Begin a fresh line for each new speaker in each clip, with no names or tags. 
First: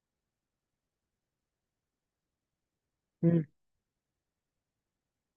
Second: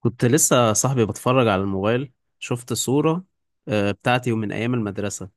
كنت لسه صاحبي بتفرج على الموبايل، شفت صورة
مم.
بتاعتي ومن أيام المدرسة.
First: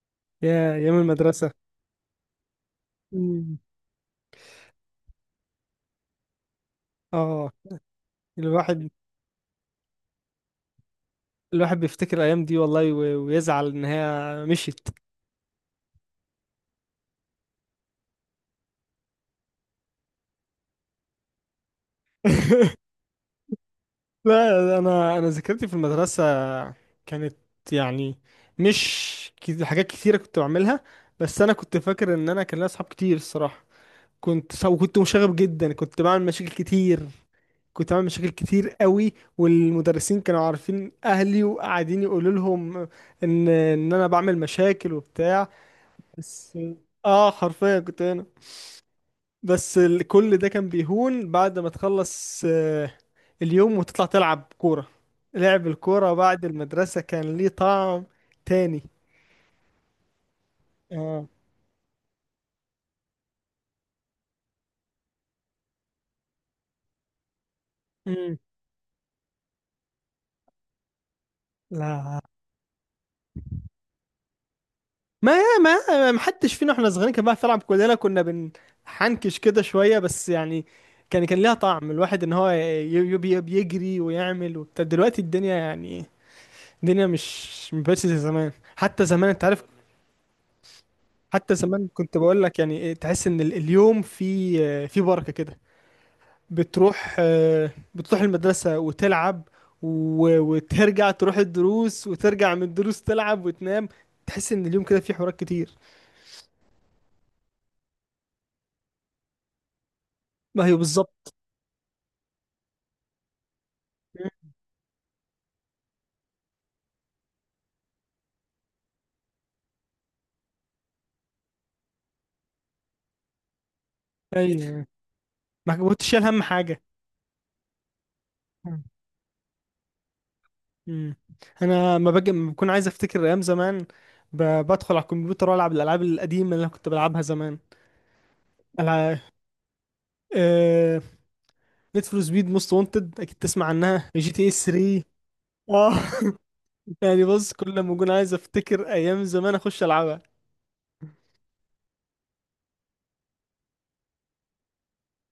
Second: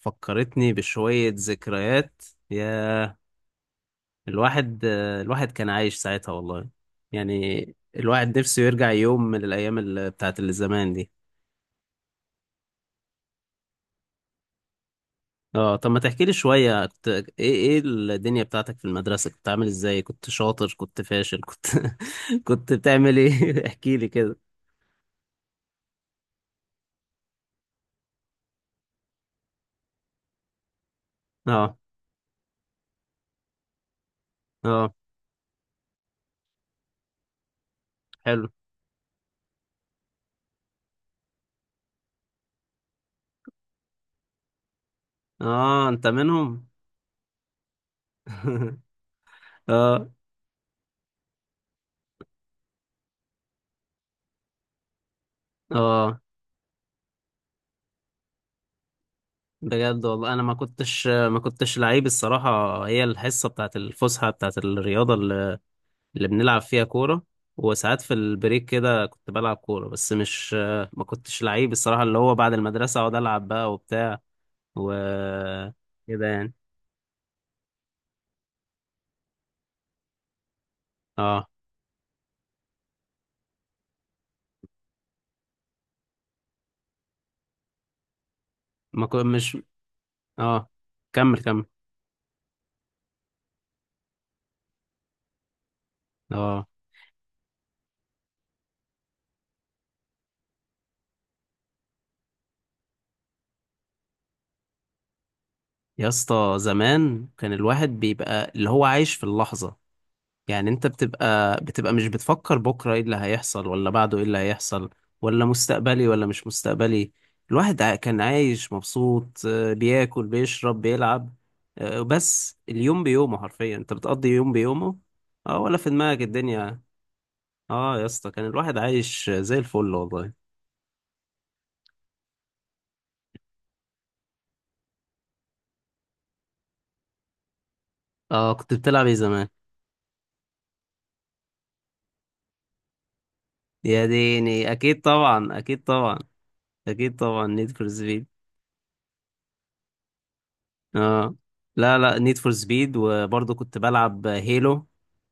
فكرتني
يا أيام
بشوية
المدرسة.
ذكريات يا.
مم.
الواحد كان عايش ساعتها والله.
اه،
يعني الواحد نفسه يرجع
الواحد
يوم من الأيام بتاعت اللي زمان دي.
الواحد بيفتكر الأيام دي والله ويزعل إن هي مشيت.
اه، طب ما تحكي لي شوية، كنت إيه الدنيا بتاعتك في المدرسة؟ كنت عامل إزاي؟ كنت شاطر؟ كنت فاشل؟ كنت كنت بتعمل إيه؟ احكي لي كده.
لا، أنا ذاكرتي في المدرسة كانت يعني مش حاجات كتيرة كنت بعملها. بس أنا كنت
اه،
فاكر إن أنا كان لي أصحاب كتير الصراحة.
اه،
وكنت مشاغب جدا، كنت بعمل مشاكل كتير. كنت بعمل مشاكل
حلو.
كتير قوي. والمدرسين كانوا عارفين أهلي وقاعدين يقولوا لهم إن أنا بعمل مشاكل وبتاع.
اه، أنت
بس
منهم.
اه حرفيا كنت هنا. بس
اه،
كل ده كان بيهون بعد ما تخلص اليوم وتطلع تلعب كورة. لعب الكورة
اه.
بعد المدرسة كان ليه طعم تاني.
بجد والله، انا ما كنتش
اه.
ما كنتش لعيب الصراحه. هي الحصه بتاعت الفسحه بتاعت الرياضه اللي بنلعب فيها كوره. وساعات في
مم.
البريك كده كنت بلعب كوره، بس مش، ما كنتش لعيب الصراحه، اللي
لا،
هو بعد المدرسه اقعد العب بقى وبتاع. و
ما ما
كده يعني.
حدش فينا احنا صغيرين كان بيعرف يلعب، كلنا كنا بنحنكش كده شوية بس يعني كان
اه،
ليها طعم، الواحد ان هو بيجري ويعمل وبتاع. دلوقتي الدنيا يعني الدنيا مش مبقتش زي زمان. حتى
ما كنت،
زمان انت
مش،
عارف،
اه، كمل
حتى
كمل.
زمان كنت بقول لك يعني إيه، تحس ان اليوم في بركة كده.
اه،
بتروح المدرسة وتلعب وترجع تروح الدروس، وترجع من الدروس تلعب وتنام. تحس ان اليوم كده فيه حوارات كتير.
يا اسطى، زمان كان الواحد بيبقى اللي هو عايش في اللحظه.
ما
يعني
هي
انت
بالظبط.
بتبقى مش بتفكر بكرة ايه اللي هيحصل ولا بعده ايه اللي هيحصل، ولا مستقبلي ولا مش مستقبلي. الواحد كان عايش مبسوط، بياكل بيشرب بيلعب. بس اليوم بيومه حرفيا انت بتقضي يوم
ايوه،
بيومه. اه،
ما
ولا في
كنتش
دماغك
شايل هم
الدنيا.
حاجة.
اه، يا اسطى كان الواحد عايش زي الفل والله.
مم. انا ما باجي ما بكون عايز افتكر ايام زمان، بدخل على الكمبيوتر والعب الالعاب القديمة اللي انا كنت بلعبها زمان.
اه، كنت بتلعب ايه
ألع-
زمان؟
آه، نيد فور سبيد موست وانتد، اكيد تسمع
يا
عنها جي تي اس
ديني، اكيد
3.
طبعا، اكيد
اه.
طبعا، اكيد
يعني
طبعا،
بص،
نيد
كل
فور.
ما اكون عايز افتكر ايام زمان اخش العبها.
اه، لا لا، نيد فور سبيد. وبرضه كنت بلعب هيلو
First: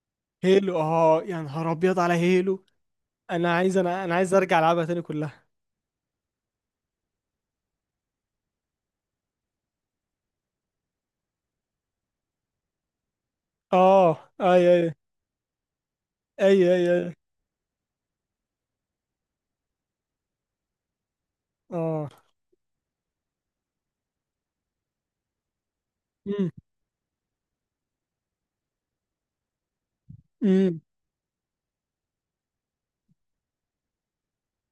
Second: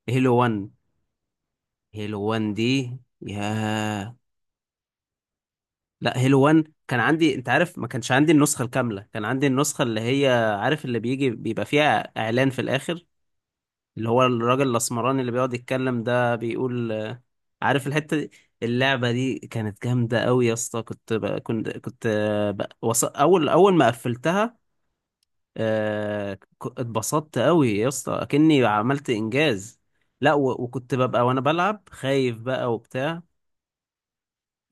هيلو 1.
هيلو. اه، يا نهار ابيض على
هيلو 1
هيلو.
دي،
انا عايز انا انا
يا.
عايز ارجع العبها تاني كلها.
لا، هيلو 1 كان عندي، انت عارف ما كانش عندي النسخة الكاملة، كان عندي النسخة اللي هي، عارف اللي بيجي بيبقى فيها اعلان في الاخر، اللي
اه،
هو
اي
الراجل
اي
الاسمراني اللي بيقعد يتكلم ده،
اي اي
بيقول
اي.
عارف الحتة دي. اللعبة دي كانت جامدة قوي يا اسطى. كنت كنت
اه.
اول ما قفلتها. آه،
امم
ك- اتبسطت قوي يا اسطى، اكني عملت انجاز. لا،
امم
وكنت ببقى وانا بلعب خايف بقى وبتاع،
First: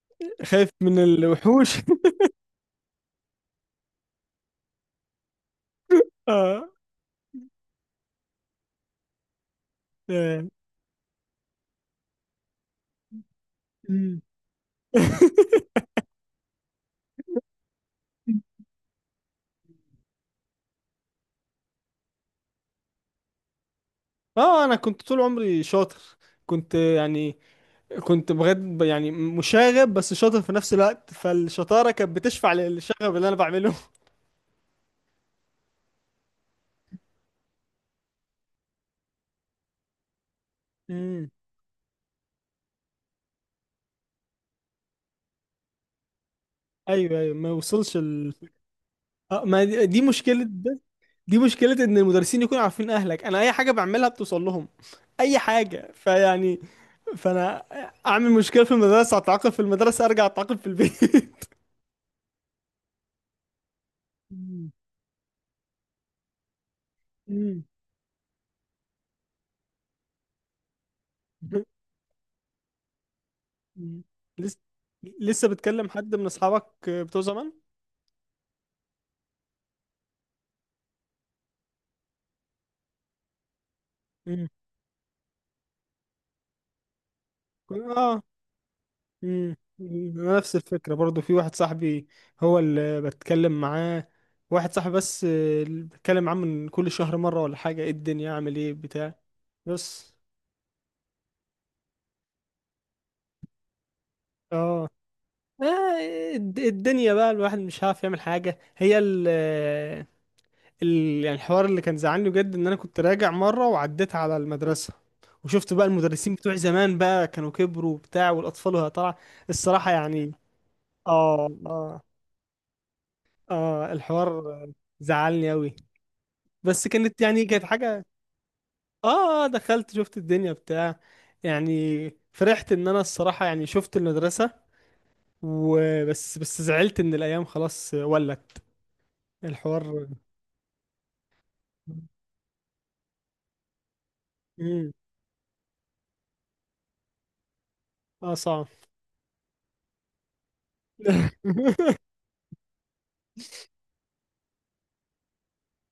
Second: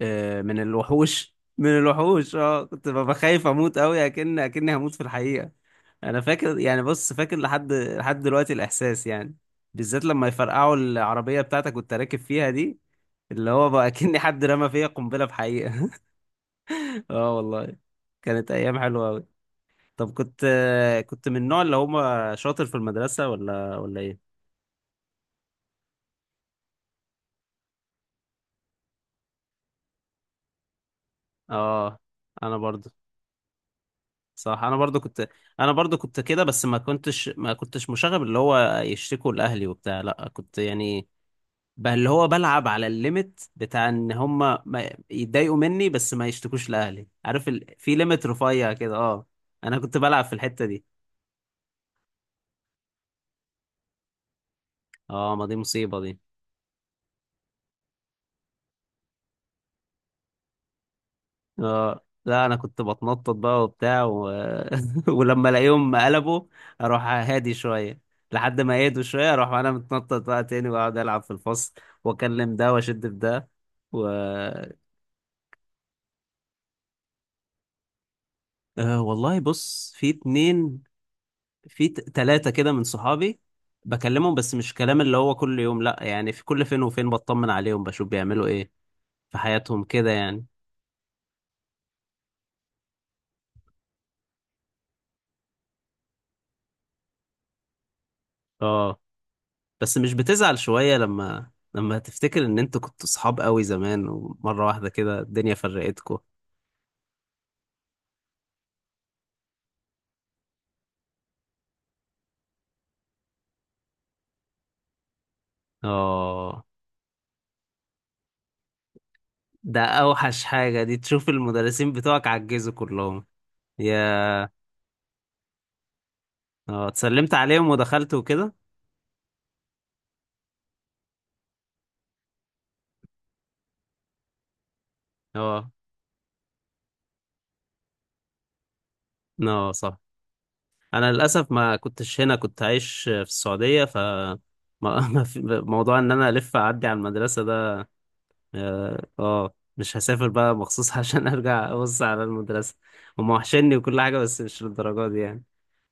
من
خايف من
الوحوش.
الوحوش.
من الوحوش، اه كنت ببقى خايف اموت قوي، اكني هموت في الحقيقة. انا فاكر،
اه.
يعني بص فاكر لحد دلوقتي الاحساس يعني، بالذات لما
آه.
يفرقعوا العربية بتاعتك كنت راكب فيها دي، اللي هو بقى اكني
أمم.
حد رمى فيا قنبلة بحقيقة. اه والله. كانت ايام حلوة أوي. طب كنت من النوع اللي هما شاطر في المدرسة، ولا ايه؟
اه. انا كنت طول عمري شاطر، كنت يعني كنت بجد يعني مشاغب بس شاطر في نفس الوقت، فالشطاره
اه،
كانت بتشفع
انا برضو.
للشغب اللي انا بعمله.
صح، انا برضو كنت. انا برضو كنت كده، بس ما كنتش مشاغب اللي هو يشتكوا لاهلي وبتاع، لا، كنت يعني،
امم.
بقى اللي هو بلعب على الليميت بتاع ان هما ما يتضايقوا مني، بس ما يشتكوش لاهلي،
ايوه، ايوه،
عارف
ما
في
وصلش.
ليميت رفيع كده، اه.
اه، ما
انا
دي
كنت
دي
بلعب في
مشكلة
الحتة
ده.
دي.
دي مشكلة ان المدرسين يكونوا عارفين اهلك، انا اي حاجة بعملها بتوصل لهم.
اه،
اي
ما دي
حاجة،
مصيبة دي.
فيعني، فانا اعمل مشكلة في المدرسة، اتعاقب في المدرسة، ارجع اتعاقب في البيت.
اه، لا، انا كنت بتنطط بقى وبتاع
مم.
ولما الاقيهم قلبوا، اروح هادي شويه، لحد ما يهدوا شويه اروح انا متنطط بقى تاني واقعد العب في
مم.
الفصل، واكلم ده واشد في ده
مم.
و...
لسه لسه بتكلم حد من اصحابك بتوع زمان؟
آه والله، بص في اتنين، في تلاتة كده من صحابي، بكلمهم.
مم.
بس مش كلام اللي هو كل يوم، لا، يعني في كل فين وفين بطمن عليهم، بشوف
اه.
بيعملوا ايه في
مم.
حياتهم كده يعني.
نفس الفكرة برضو، في واحد صاحبي هو اللي بتكلم معاه، واحد صاحبي بس اللي بتكلم معاه من كل شهر مرة ولا حاجة، ايه الدنيا، اعمل ايه،
اه،
بتاع.
بس مش
بس.
بتزعل شوية لما تفتكر ان انتوا كنتوا صحاب قوي زمان، ومرة واحدة
اه.
كده الدنيا فرقتكم.
آه، الدنيا بقى الواحد مش عارف يعمل حاجة، هي يعني الحوار اللي كان زعلني بجد ان انا كنت راجع مرة وعديت على المدرسة، وشفت بقى المدرسين بتوع
اه،
زمان بقى كانوا كبروا وبتاع، والاطفال وهي طالعة.
ده
الصراحة يعني.
اوحش حاجة، دي تشوف
اه
المدرسين
اه
بتوعك عجزوا كلهم.
اه،
يا.
الحوار زعلني أوي.
اه،
بس كانت
اتسلمت
يعني كانت
عليهم
حاجة.
ودخلت وكده.
اه. دخلت شفت الدنيا بتاع. يعني فرحت ان انا الصراحة يعني شفت المدرسة،
اه،
وبس زعلت ان الايام خلاص ولت.
اه، صح.
الحوار.
انا للاسف ما كنتش هنا، كنت عايش في السعودية، ف
مم.
ما في- موضوع ان انا الف اعدي على المدرسة ده.
اه، صعب.
اه، مش هسافر بقى مخصوص عشان ارجع ابص على المدرسة. هم وحشني وكل حاجة، بس مش للدرجة دي يعني.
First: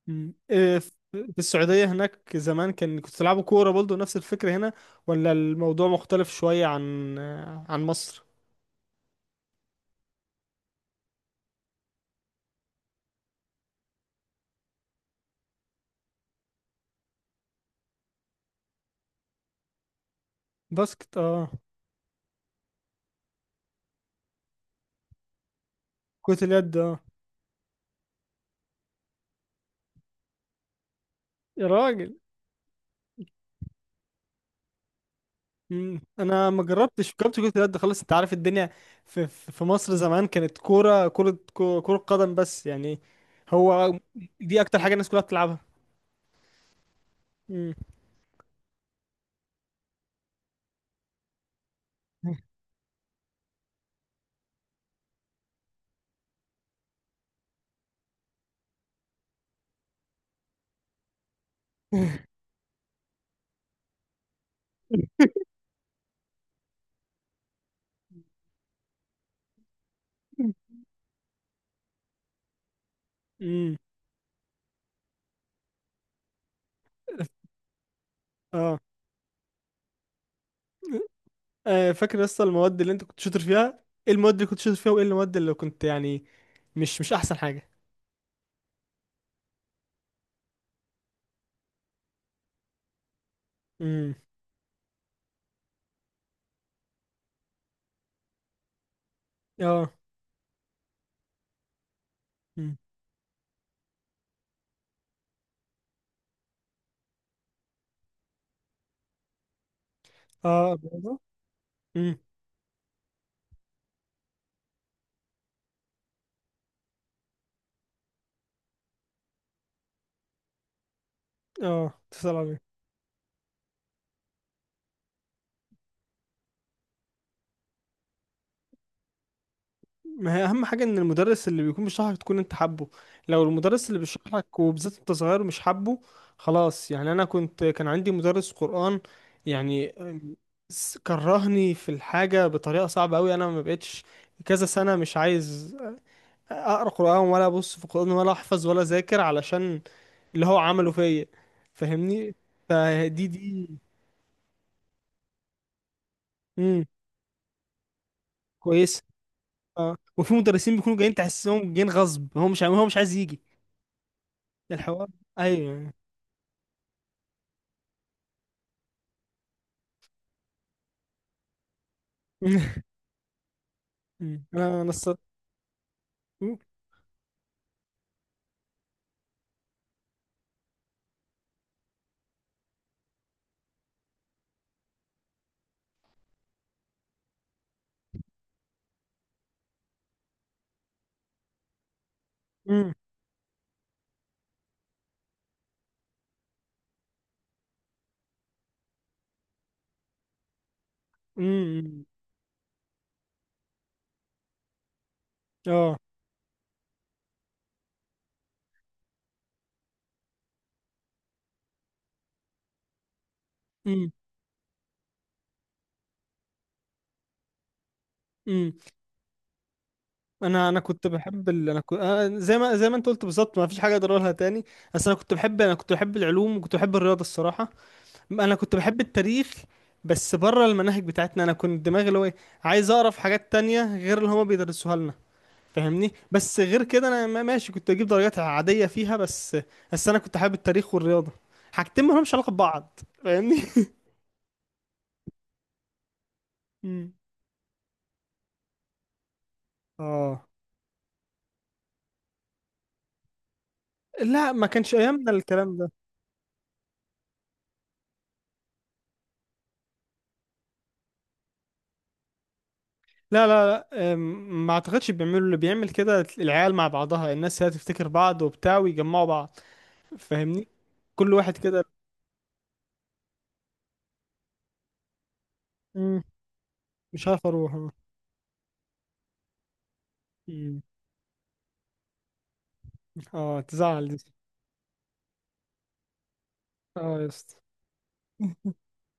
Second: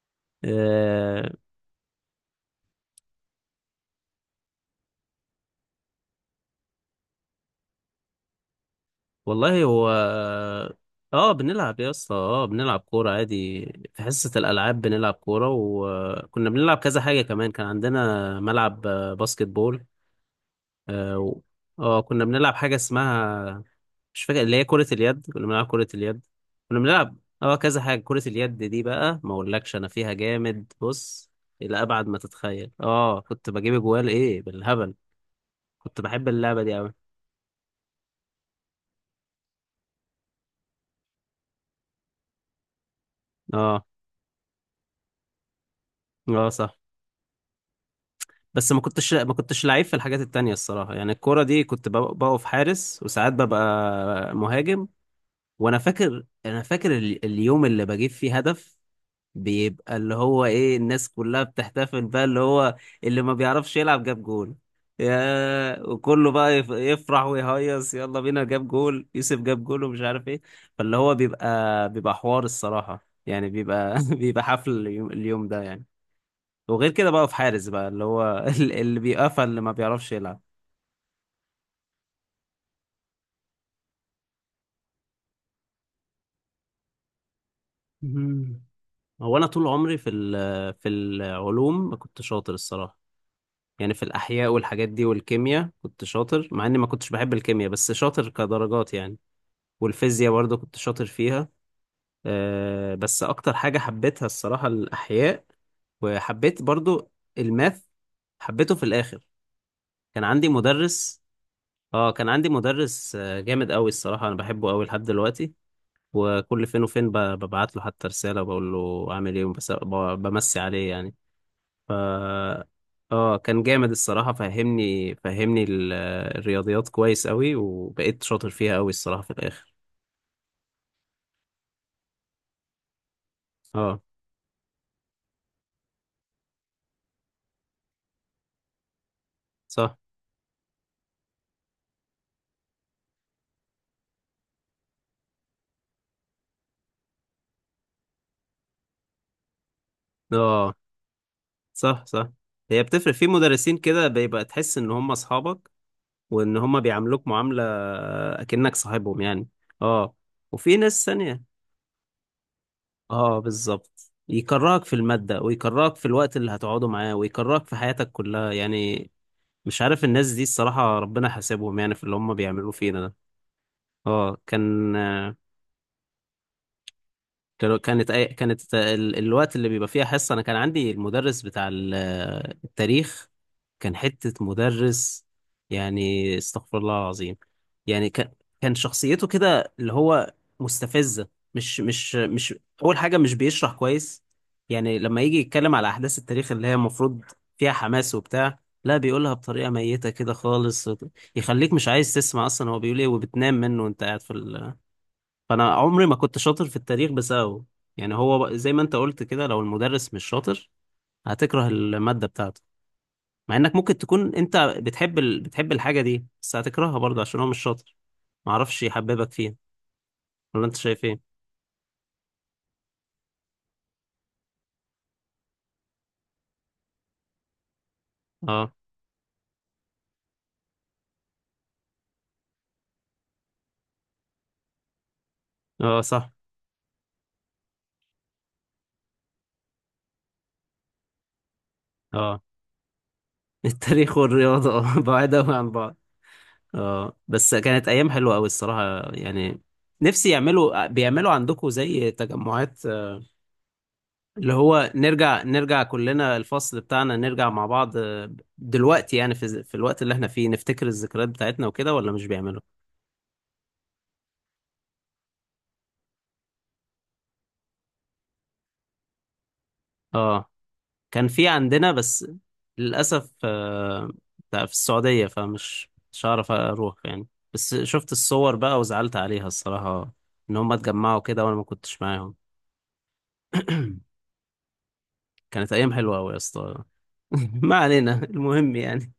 مم.
آه
في السعودية هناك زمان كان كنت تلعبوا كورة برضه نفس الفكرة هنا، ولا الموضوع مختلف شوية عن مصر؟
والله. هو، اه، بنلعب يا اسطى. اه، بنلعب كورة عادي. في حصة الألعاب بنلعب كورة، وكنا بنلعب كذا حاجة كمان. كان عندنا ملعب باسكت بول،
باسكت.
اه،
اه.
كنا بنلعب حاجة اسمها، مش فاكر، اللي هي كرة اليد. كنا بنلعب كرة اليد،
كرة اليد.
كنا
اه.
بنلعب، اه، كذا حاجة. كرة اليد دي بقى، ما اقولكش انا فيها جامد، بص،
يا
إلى أبعد ما
راجل.
تتخيل. اه، كنت بجيب جوال ايه بالهبل، كنت
مم.
بحب
انا
اللعبة
ما
دي أوي.
جربتش، جربت كره اليد خالص، انت عارف الدنيا. في مصر زمان كانت كره قدم بس يعني.
اه،
هو دي اكتر حاجه الناس كلها بتلعبها.
اه، صح.
مم.
بس ما كنتش لعيب في الحاجات التانية الصراحة يعني، الكورة دي كنت بقف حارس، وساعات ببقى مهاجم. وانا فاكر اليوم اللي بجيب فيه هدف، بيبقى اللي هو ايه، الناس كلها بتحتفل بقى اللي هو، اللي ما بيعرفش يلعب جاب جول. يا، وكله بقى يفرح ويهيص، يلا بينا جاب جول، يوسف جاب جول، ومش عارف ايه. فاللي هو بيبقى حوار الصراحة يعني،
مم.
بيبقى بيبقى حفل اليوم ده يعني. وغير كده بقى، في حارس بقى اللي هو
اه.
اللي بيقفل، اللي ما بيعرفش يلعب.
فاكر لسه المواد اللي انت كنت شاطر فيها؟ ايه المواد اللي كنت شاطر فيها وايه المواد اللي كنت يعني مش احسن حاجه؟
مم. هو انا طول عمري في العلوم ما كنت شاطر الصراحه، يعني في
امم.
الاحياء والحاجات دي والكيمياء كنت شاطر، مع اني ما كنتش بحب الكيمياء بس شاطر كدرجات يعني.
اه.
والفيزياء برضه كنت شاطر فيها.
امم.
أه، بس اكتر حاجه حبيتها الصراحه الاحياء. وحبيت برضه الماث، حبيته في الاخر. كان عندي
اه. الرياضة؟
مدرس. اه،
امم.
كان عندي مدرس جامد قوي الصراحه، انا بحبه قوي لحد دلوقتي. وكل فين وفين ببعت له حتى رسالة وبقول له عامل ايه، بس بمسي عليه يعني. ف،
اه. تسأل على.
اه، كان جامد الصراحة، فهمني الرياضيات كويس قوي، وبقيت شاطر فيها قوي الصراحة في الآخر.
ما هي اهم حاجه ان المدرس اللي بيكون بيشرح لك تكون انت حابه. لو المدرس اللي
اه،
بيشرح لك وبالذات انت صغير مش حابه، خلاص يعني. انا كان عندي مدرس قرآن يعني
صح،
كرهني في الحاجه بطريقه صعبه قوي، انا ما بقتش كذا سنه مش عايز اقرا قرآن ولا ابص في القرآن ولا احفظ ولا اذاكر علشان اللي هو
اه،
عمله فيا.
صح، صح.
فاهمني.
هي بتفرق، في
فدي.
مدرسين كده بيبقى تحس ان هم اصحابك، وان هم
امم.
بيعاملوك معاملة اكنك
كويس.
صاحبهم يعني.
اه،
اه،
وفي مدرسين
وفي
بيكونوا
ناس
جايين
ثانية،
تحسهم جايين غصب، هو مش عايز
اه،
يجي.
بالظبط، يكرهك في
الحوار.
المادة،
ايوه.
ويكرهك في الوقت اللي هتقعده معاه، ويكرهك في حياتك كلها يعني. مش عارف الناس دي الصراحة، ربنا حاسبهم يعني في اللي هم
مم.
بيعملوه فينا ده. اه،
مم. انا
كان،
مم.
كانت كانت الوقت اللي بيبقى فيها حصة أنا، كان عندي المدرس بتاع التاريخ، كان حتة مدرس يعني، استغفر الله العظيم. يعني كان شخصيته كده اللي هو مستفزة. مش مش مش
مم.
أول حاجة مش بيشرح كويس، يعني لما يجي يتكلم على أحداث التاريخ اللي هي المفروض فيها حماس وبتاع، لا بيقولها بطريقة ميتة كده خالص، يخليك مش
مم.
عايز تسمع أصلا هو بيقول إيه، وبتنام منه وأنت قاعد في. فانا
اه.
عمري ما كنت شاطر في التاريخ بسببه. يعني هو زي ما انت قلت كده، لو المدرس مش شاطر هتكره المادة بتاعته، مع انك ممكن
مم.
تكون انت بتحب الحاجة دي، بس هتكرهها برضه عشان هو مش شاطر،
مم.
معرفش يحببك فيها. ولا
انا
انت
انا
شايف
كنت
ايه؟
بحب زي ما انت قلت بالظبط، ما فيش حاجه اقدر اقولها تاني. بس انا كنت بحب العلوم وكنت بحب الرياضه الصراحه. انا
اه،
كنت بحب التاريخ بس بره المناهج بتاعتنا، انا كنت دماغي اللي هو عايز اقرا في حاجات تانية غير اللي هما بيدرسوها لنا.
اه،
فاهمني.
صح،
بس غير كده انا ماشي، كنت اجيب درجات عاديه فيها، بس انا كنت حابب التاريخ والرياضه، حاجتين ما لهمش
اه.
علاقه ببعض، فاهمني.
التاريخ والرياضة، اه بعاد قوي عن بعض.
مم.
اه، بس كانت ايام حلوة قوي الصراحة يعني. نفسي
اه،
بيعملوا عندكم زي تجمعات، اللي
لا، ما
هو
كانش ايامنا
نرجع
الكلام
نرجع
ده.
كلنا الفصل بتاعنا نرجع مع بعض، دلوقتي يعني في الوقت اللي احنا فيه نفتكر الذكريات بتاعتنا وكده، ولا مش بيعملوا؟
لا لا لا. ما اعتقدش بيعملوا، اللي بيعمل كده العيال مع بعضها، الناس هي تفتكر بعض وبتاع ويجمعوا بعض،
اه،
فاهمني.
كان
كل
في
واحد كده.
عندنا بس للأسف، ده في السعودية، فمش
مم.
مش هعرف اروح يعني.
مش عارف اروح.
بس
اه.
شفت الصور بقى وزعلت عليها الصراحة، ان هم
مم.
اتجمعوا كده وانا ما كنتش معاهم.
تزعل دي.
كانت ايام حلوة قوي يا اسطى.
اه، يا اسطى.
ما علينا، المهم يعني،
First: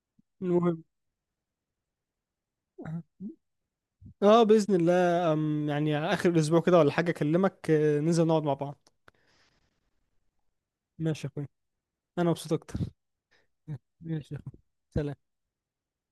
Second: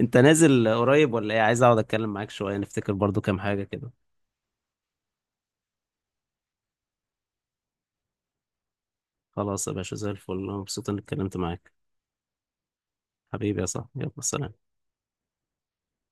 انت نازل
المهم
قريب ولا ايه؟ عايز اقعد اتكلم معاك شوية، نفتكر برضو كام حاجة كده.
اه باذن الله، يعني على اخر الاسبوع كده ولا حاجه، اكلمك، ننزل نقعد مع بعض.
خلاص يا باشا، زي الفل، أنا مبسوط إني
ماشي يا
اتكلمت
اخويا.
معاك.
انا مبسوط اكتر.
حبيبي يا صاحبي، يلا،
ماشي يا اخويا.
سلام.
سلام.